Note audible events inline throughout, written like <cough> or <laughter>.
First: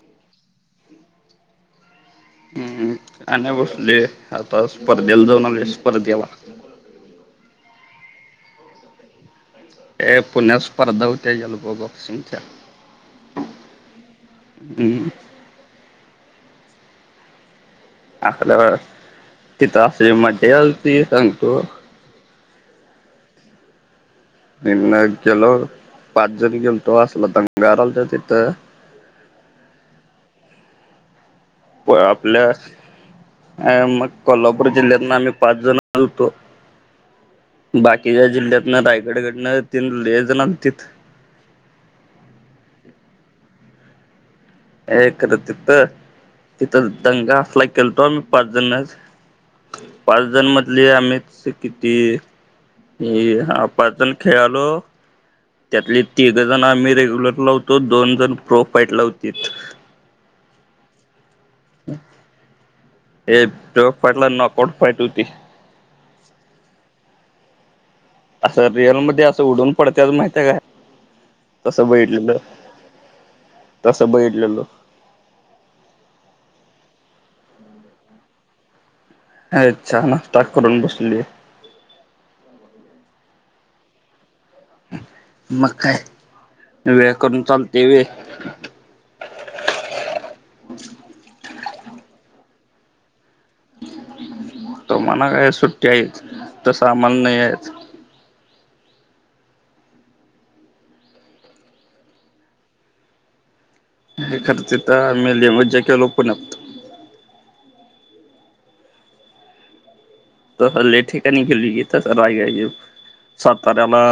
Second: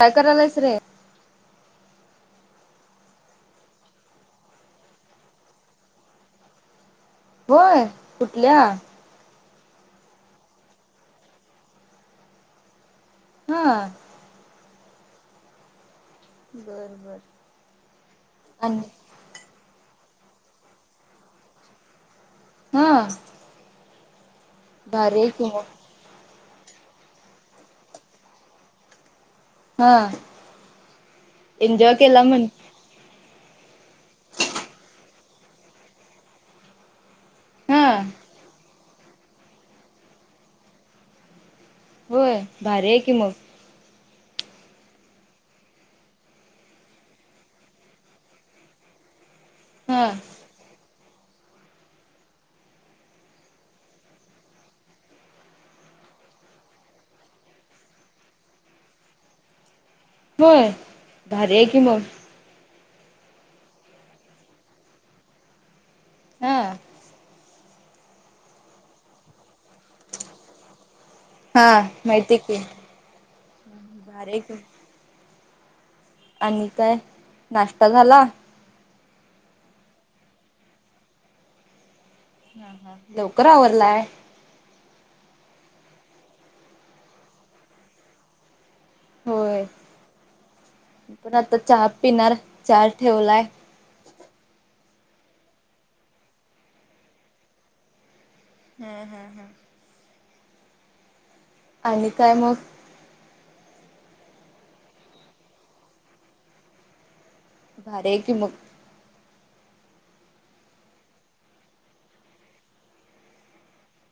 काय करायलायस रे? हम्म, काय नाय बसलोय आता स्पर्धेला जाऊन आलोय स्पर्धेला. होय, कुठल्या? ये पुण्यात स्पर्धा होत्या एलबो बॉक्सिंगच्या. हं. हम्म. बर बर. आखल्या वेळात, आणि तिथं असली मज्जा यालती सांगतो. हां. इथन की गेलो, मग पाच जण गेलतो असला दंगारलत तिथं. हं. प आपल्या, आय मग कोल्हापूर जिल्ह्यातन आम्ही पाच जण आलतो. हा बाकीच्या जिल्ह्यातन रायगडकडनं तीन लई जण आलतीथ. होय भारी आहे की मग. हे खरं तिथं, तिथं दंगा असला केलतो पाच जणच हा पाच जण म ले आम्हीच किती? हे पाच जण खेळालो त्यातले तिघं जण आम्ही रेग्युलरला होतो, दोन जण प्रो फाईटला होतीत. होय? भारी कि मग. हे प्रो फायटला नॉक आऊट फायट होती. हा. असं रिअलमध्ये असं उडून पडतेत माहितीय काय? हा, तसं बघितलेलं माहितीय की. तसं भारी आहे की बघितलेलो. आणि काय नाश्ता झाला? ह चहा, नाष्टा करुन बसलोय. हा हा, लवकर आवरलाय. मग काय, वेळ करून चालते व्हय. होय, मी पण आता चहा पिणार चहा ठेवलाय. तुम्हाला काय सुट्टी आहेत, तसं आम्हाला नाहीयेत. हम्म हम्म हम्म. आणि काय मग? <unintelligible> तिथं आम्ही लय मज्जा केलो पुण्यात. भारी हाय की मग. तसं लय ठिकाणी गेलं की तसं <unintelligible> साताऱ्याला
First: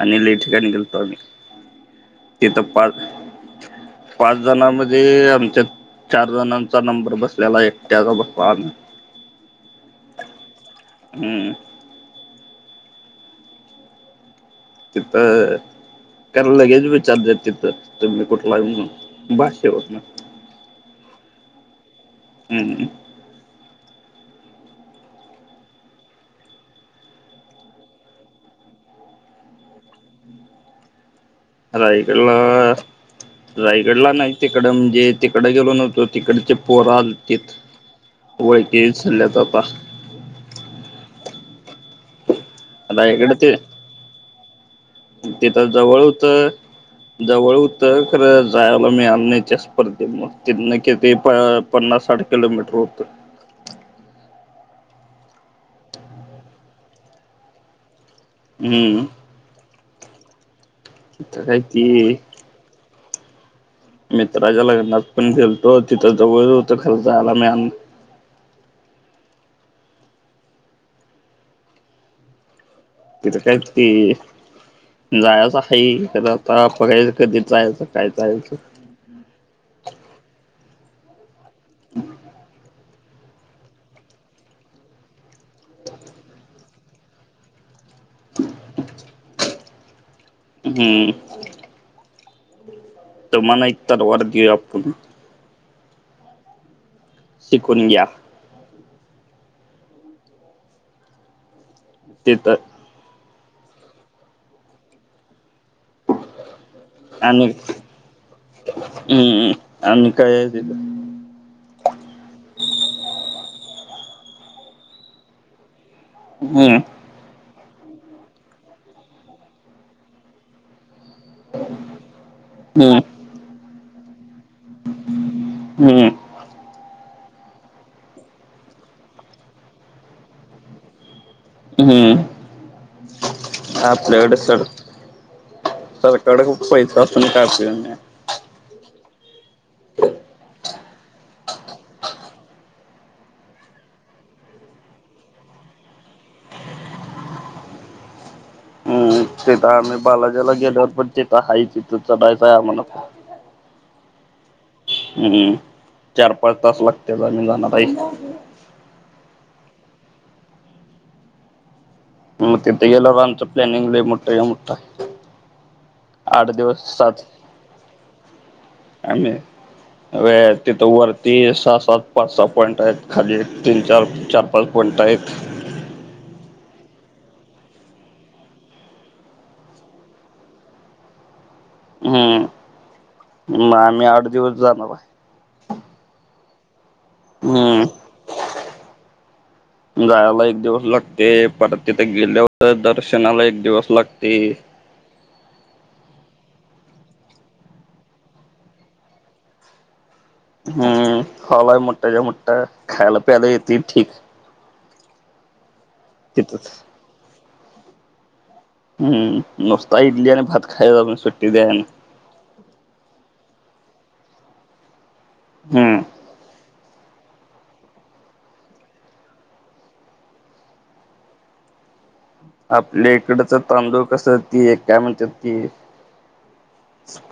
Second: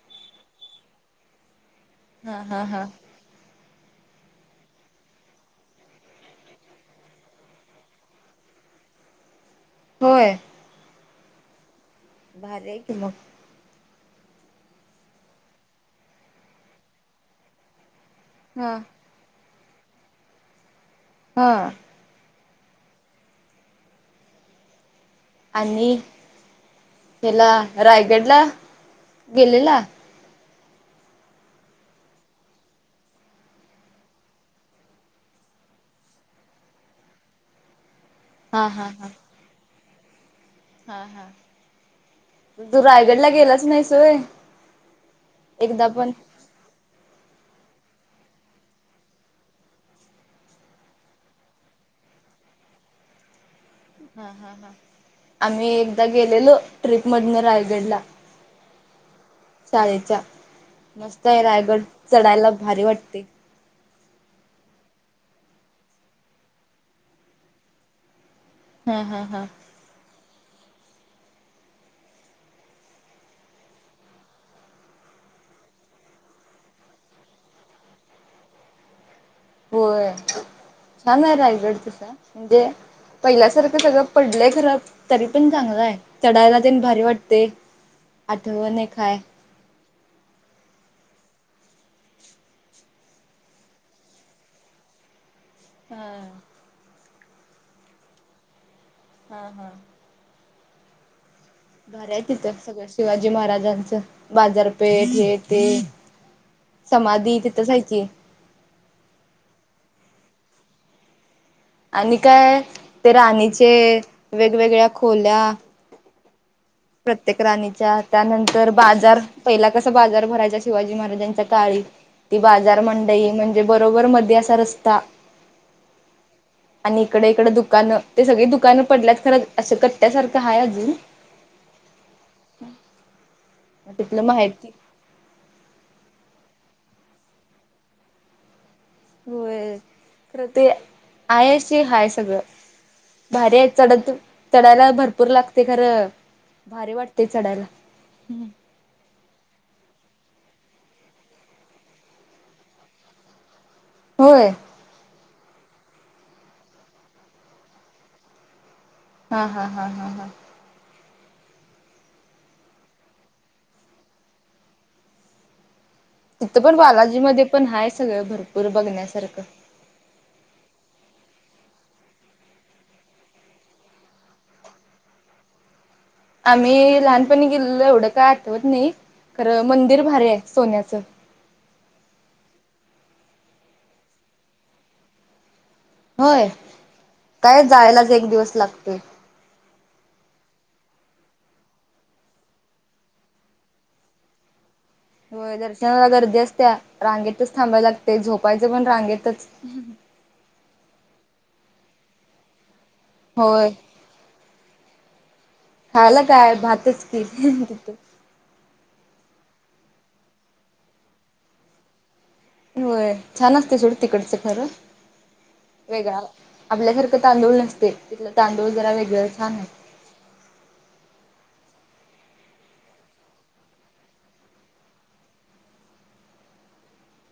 आणि लय ठिकाणी गेलतो आम्ही, हा हा तिथं हा पाक पाच जणामध्ये आमच्यात् चार जणांचा नंबर बसलेला एकट्याचा बघ आम्ही. होय? हम्म. भारी हाय की मग. तिथं, खरं लगेच विचारतेत तिथं, तुम्ही कुठला हाय हा. म्हणून. भाषेवरनं. हा. हम्म. आणि हेला रायगडला गेलेला? रायगडला ‌ रायगडला नाही तिकडं म्हणजे तिकडं गेलो नव्हतो, तिकडचे पोरं आलतेत. हा ओळखी हा हा विसरल्यात आता. हा हा, तू रायगडला रायगड ते गेलाच नाहीस होय? तिथं एकदा जवळ पण? होतं. जवळ होतं खरं जायला मिळालं नाय त्या स्पर्धेमुळं, ‌तिथनं किती‌ प पन्नास साठ किलोमीटर होतं. हा हा हा, आम्ही एकदा गेलेलो ट्रीपमधनं रायगडला. हम्म. शाळेच्या, मस्त आहे तिथं काय रायगड ती चढायला भारी वाटते. मित्राच्या लग्नात पण गेलतो, तिथं जवळ होतं खरं जायला नाय म हा हा हा. तिथं काय ते जायाचं आहे खरं आता बघायचं कधी जायाचं, काय जाण्याचं. व्हयं, छान आहे रायगड तिथं म्हणजे पहिल्यासारखं सगळं पडलंय खरं, तरीपण चांगलं आहे चढायला तेन भारी वाटतंय. आठवण एक हाय. हं... तुमांना एक तलवार देवू या आपुन. हा शिकून घ्या. हा, हा. बरं आहे तिथं सगळं शिवाजी महाराजांचं बाजारपेठ हे- ते. समाधी तिथंच हाय की, हू... आणि काय आहे तिथं? आणि काय ते राणीचे वेगवेगळ्या खोल्या. ह... प्रत्येक राणीच्या, त्यानंतर बाजार पहिला कसं बाजार भरायचा शिवाजी महाराजां- च्या काळी ती बाजार हम्म मंडई म्हणजे बरोबर मधी अस त रस्ता हम्म आणि हिकडं- हिकडं दुकानं ते सगळी दुकानं पडल्यात खरं असं कट्ट्यासारखं आहे अजून. हं.. तिथलं आपल्याकडे चढ माहिती सरकारकडं खूप पैसा असून काय उपयोग नाही. होय खरं ते हाय अशी हाय सगळं. भारी हाय चढत चढायला भरपूर लागते खरं भारी वाटतंय चढायला, ह. हम्म तिथं आम्हीं बालाजीला गेल्यावर पण तिथं हाय तिथं चढायचंय आम्हांला पण. होय. हं.. हं.. चार- पाच तास लागत्यात आम्हीं जाणार हाय की. हा, हा, हा, हा, हा. मग तिथं गेल्यावर आमचा प्लॅनिंग लई मोठंच्या मोठं हाय. तिथं पण बालाजी मध्ये पण हाय सगळं भरपूर बघण्यासारखं. व्हयं तिथं वरती सहा -सात, पाच -सहा पॉईंट आहेत, खाली एक तीन- चार, चार -पाच पॉईंट आहेत. आम्हीं लहानपणी गेलेलो एवढं काय आठवत नाही, खरं मंदिर भारी आहे सोन्याचं. हं... आम्हीं मग आठ दिवस जाणार हाय. होय काय हम्म जायलाच एक दिवस लागतोय. जायला एक दिवस लागतंय, परत तिथं गेल्यावर दर्शनाला एक दिवस लागतंय. व्हयं दर्शनाला गर्दी असत्या रांगेतच थांबाय लागतंय, झोपायचं पण रांगेतच. हं हॉल हाय मोठाच्या मोठा खायाला प्यायला होय. येतंय ठीक. खायला काय तिथंच भातच की तिथं. हं नुसता इडली आणि भात खायाचा आपण सुट्टीच द्यायचं नाही. व्हयं छान असतंय सोड तिकडचं खरं. ह... आपल्यासारखं तांदूळ नसतंय तिथंल तांदूळ जरा वेगळं छान आहेत. आपल्या इकडंच तांदूळ कसं ती एक काय म्हणतात की,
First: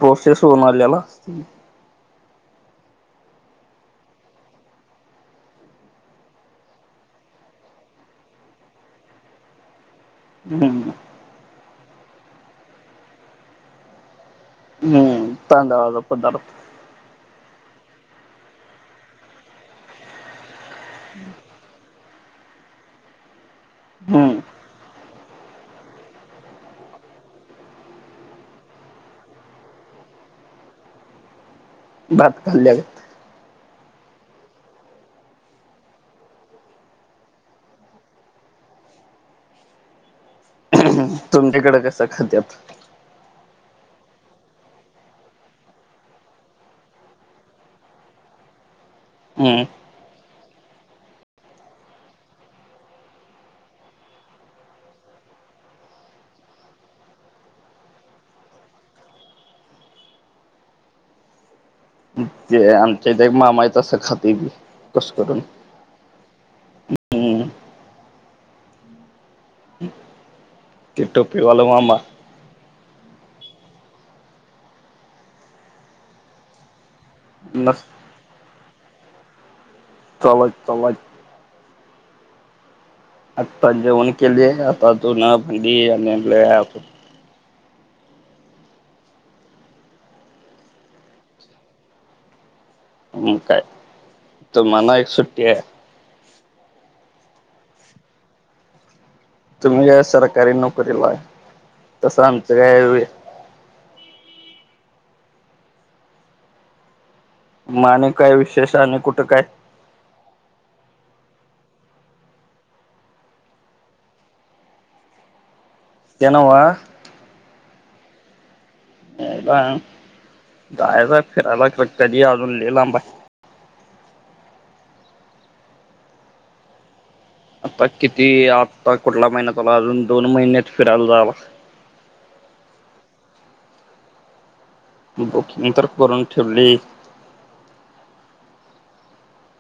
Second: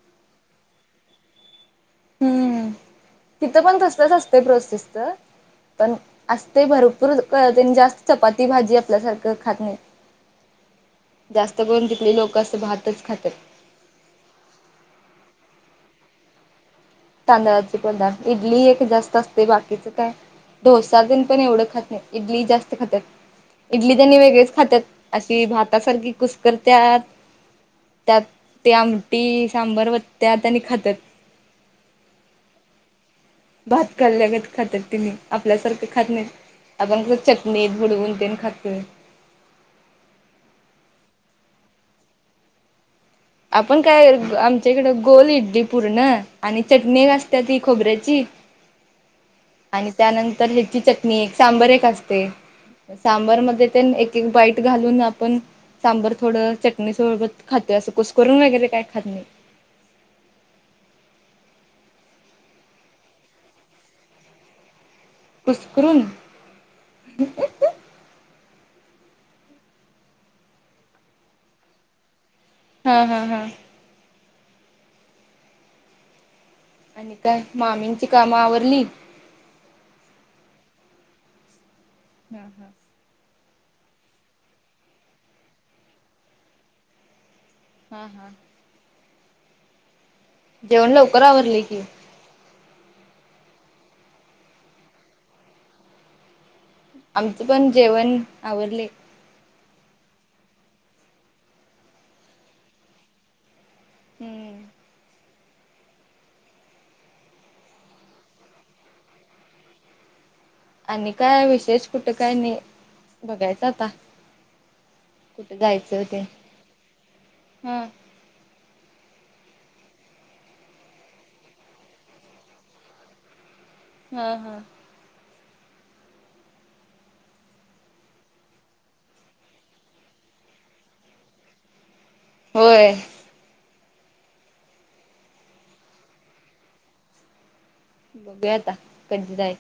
प्रोसेस होऊन आल्याला असतुय. हं.. तिथं पण तसलंच असतंय प्रोसेसच पण असतयं भरपूर क तेनी जास्त चपाती- भाजी आपल्यासारखं खात नाहीत. हम्म. जास्त करून तितली लोकं असं भाततच खात्यात. हम्म तांदळाचा पदार्थ, तांदळाचे पदार्थ इडली एक जास्त असते बाकीच काय,, डोसा दिण पण एवढं खात नाहीत. इडली जास्त खात्यात, इडली त्यांनी वेगळीच हम्म खात्यात. अशी भातासारखी कुसकरत्यात त्यात ते आमटी सांबर ते वतत्त्यात आणि खात्यात. भात खाल्या गत भात खाल्ल्यागत खात्यात तनी, आपल्यासारखं खात नाहीत. आपण कसं चटणीत बुडवूनतेण खातोय तुमच्याकडं कसं खात्यात? आपण काय आमच्याकडं गोल इडली पूर्ण,, आणि चटणी असत्या ती खोबऱ्याची ह <inaudible> हम्म आणि त्यानंतर ह्याची चटणी, सांबर एक असतय. सांबर मध्ये तेन एक एक बाईट घालून आपण सांबर थोडं चटणी सोबत खातोय, असं कुस करून वगैरे काय खात नाही. ते आमच्याइथ एक मामाय, तसं खातेय ते,, कूसकरून. करून ते टोपीवालं मामा हा हा हा आणि काय,, नस मामींची कामं आवरली? चालु हायत चालू हायत हा हा. आता जेवण केले,,, आता धूंनं, भांडी अजून लय आय अजून. हा हा. जेवण लवकर आवरलय की. म काय,, मला एट सुट्टी आहे आमचं पण जेवण आवरले. तुम्ही काय सरकारी नोकरीलाय,, तसं आमचं काय हायवय. हम्म. मग आणि काय विशेष आणि कुठं काय आणि काय विषेश कुठ काय नाही, बघायचं आता कुठं जायचं ते न्वहं हा जायाचाय जायचाय एक फिरायला खर कधी अजून लई लांबाय ह ह आता किती, आता कुठला महिना चालूय अजून दोन महिन्यात फिरायला जावा होय बुकिंग तर करून ठेवलय बघूया आता कधी जायच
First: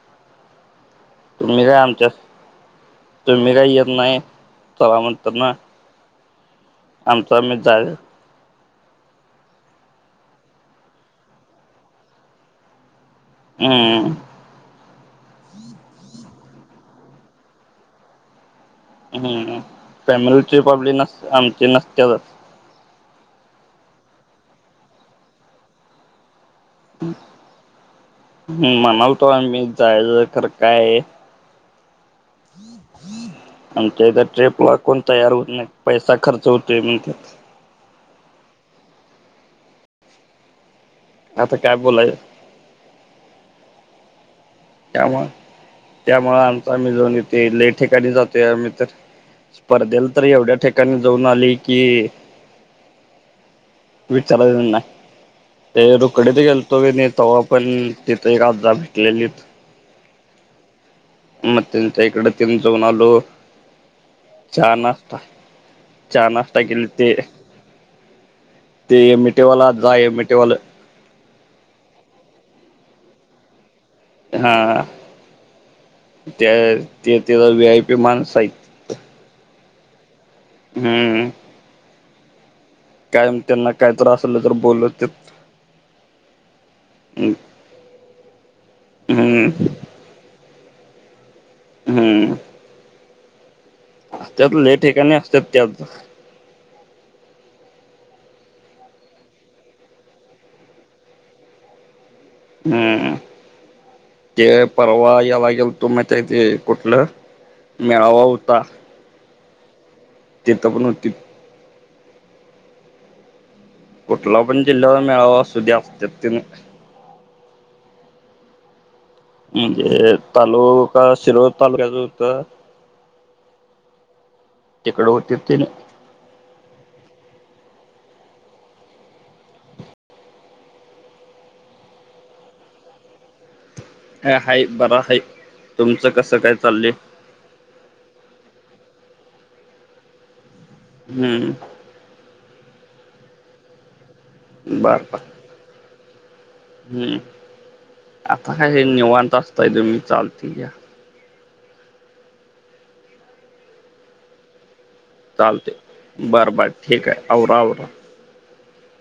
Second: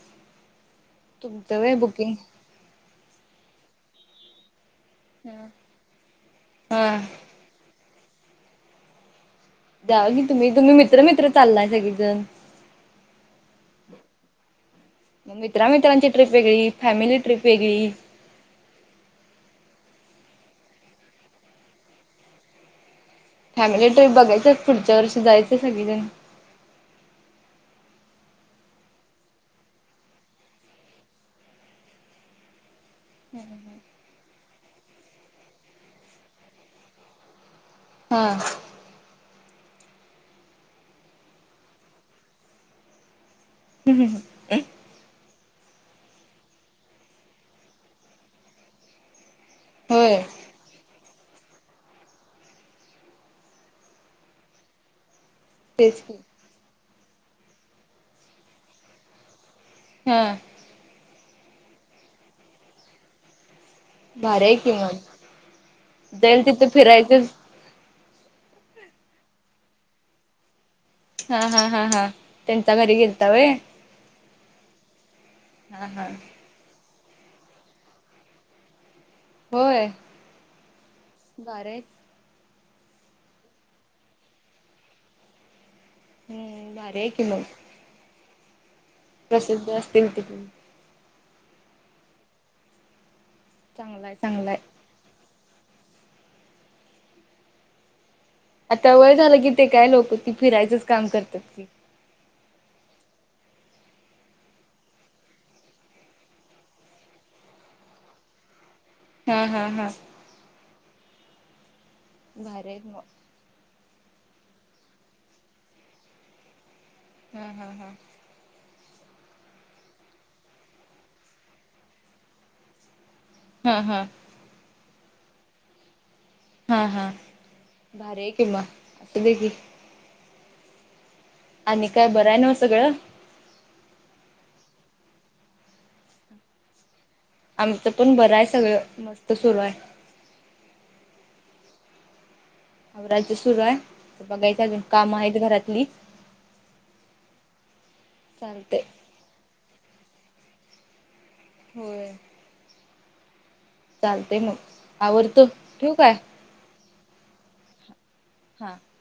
तुम्ही काय आमच्यात, तुम्ही काय येत नाही चला म्हणताना ह <unintelligible> जावा की तुम्ही- तुम्ही मित्र -मित्र चालतंय सगळीजण हम्म. म मित्रांमित्रांची ट्रिप वेगळी फॅमिली ट्रिप वेगळी. हम्म. फॅमिली ट्रीप आपली नस आमची नसत्यातच. फॅमिली ट्रिप बघायचं पुढच्या वर्षी जायचं सगळीजण हम्म म्हणालतो आम्ही जायचं खरं काय? आमच्या इथ ट्रीप ला कोण तयार होत नाहीत पैसा खर्च होतोय म्हणत्यात. हा. आता काय बोलाय हम्म - हम्म. त्यामुळ- त्यामुळ आमच आम्ही जाऊन येतोय लय ठिकाणी जातोय आम्ही तर. स्पर्धेला होय तर एवढ्या ठिकाणी जाऊन आलय कि विचारायचं नाही ते तेच की रुकडीत गेल तो कणी तेव्हा पण तिथ एक आज्जा भेटलेलीत हा. म त्यांच्या इकड तेन जाऊन आलो. भारी आहे की चहा मग नाष्टा- चहा जाईल नाष्टा तिथं केलते फिरायचंच ते एम ए टी वाल आज्जा एम ए टी वाल हा- हा- हा- हा त्यांच्या घरी गेलता वय. हा हा हा त्या ते त्यो वी आय पी माणस आहेत. होय. हम्म. <unintelligible> कायम त्यांना कायतर असलं तर बोलतेत. हम्म. भारी आहे की मग. हम्म प्रसिद्ध असतील तिकडे. हम्म. चांगलाय त्यात चांगलाय लय ठिकाणी असत्यात ते आज्जा. आता वय झालं की ते काय लोकती फिरायचंच काम करतात की. हम्म. ते परवा यला गेलतो माहितीय ते कुठलं? मेळावा होता. हा- हा- हा. तिथं पण होती. भारी आहे म कुठला पण जिल्ह्याचा मेळावा असूदे असत्यात ते. हम्म - हम्म - हम्म. तालुका शिरोळ तालुक्याच होत? हम्म - हम्म. तिकड होतीत तेनी. हा - हा भारी आहे किंवा <unintelligible> आणि काय बरं हाय नव्ह सगळं? हाय - हाय बरं हाय तुमचं कसं काय चालय? आमचं पण बरं हाय सगळं मस्त सुरू हाय. हम्म. आवरायचं सुरू आहे. तर बघायच अजून काम आहेत घरातली हम आता काय चालतंय निवांत असताय तुम्ही चालतय घ्या होय चालतय मग आवरतो चालतय ठेवू काय? बर बर ठीक हाय आवरा आवरा हा <inaudible>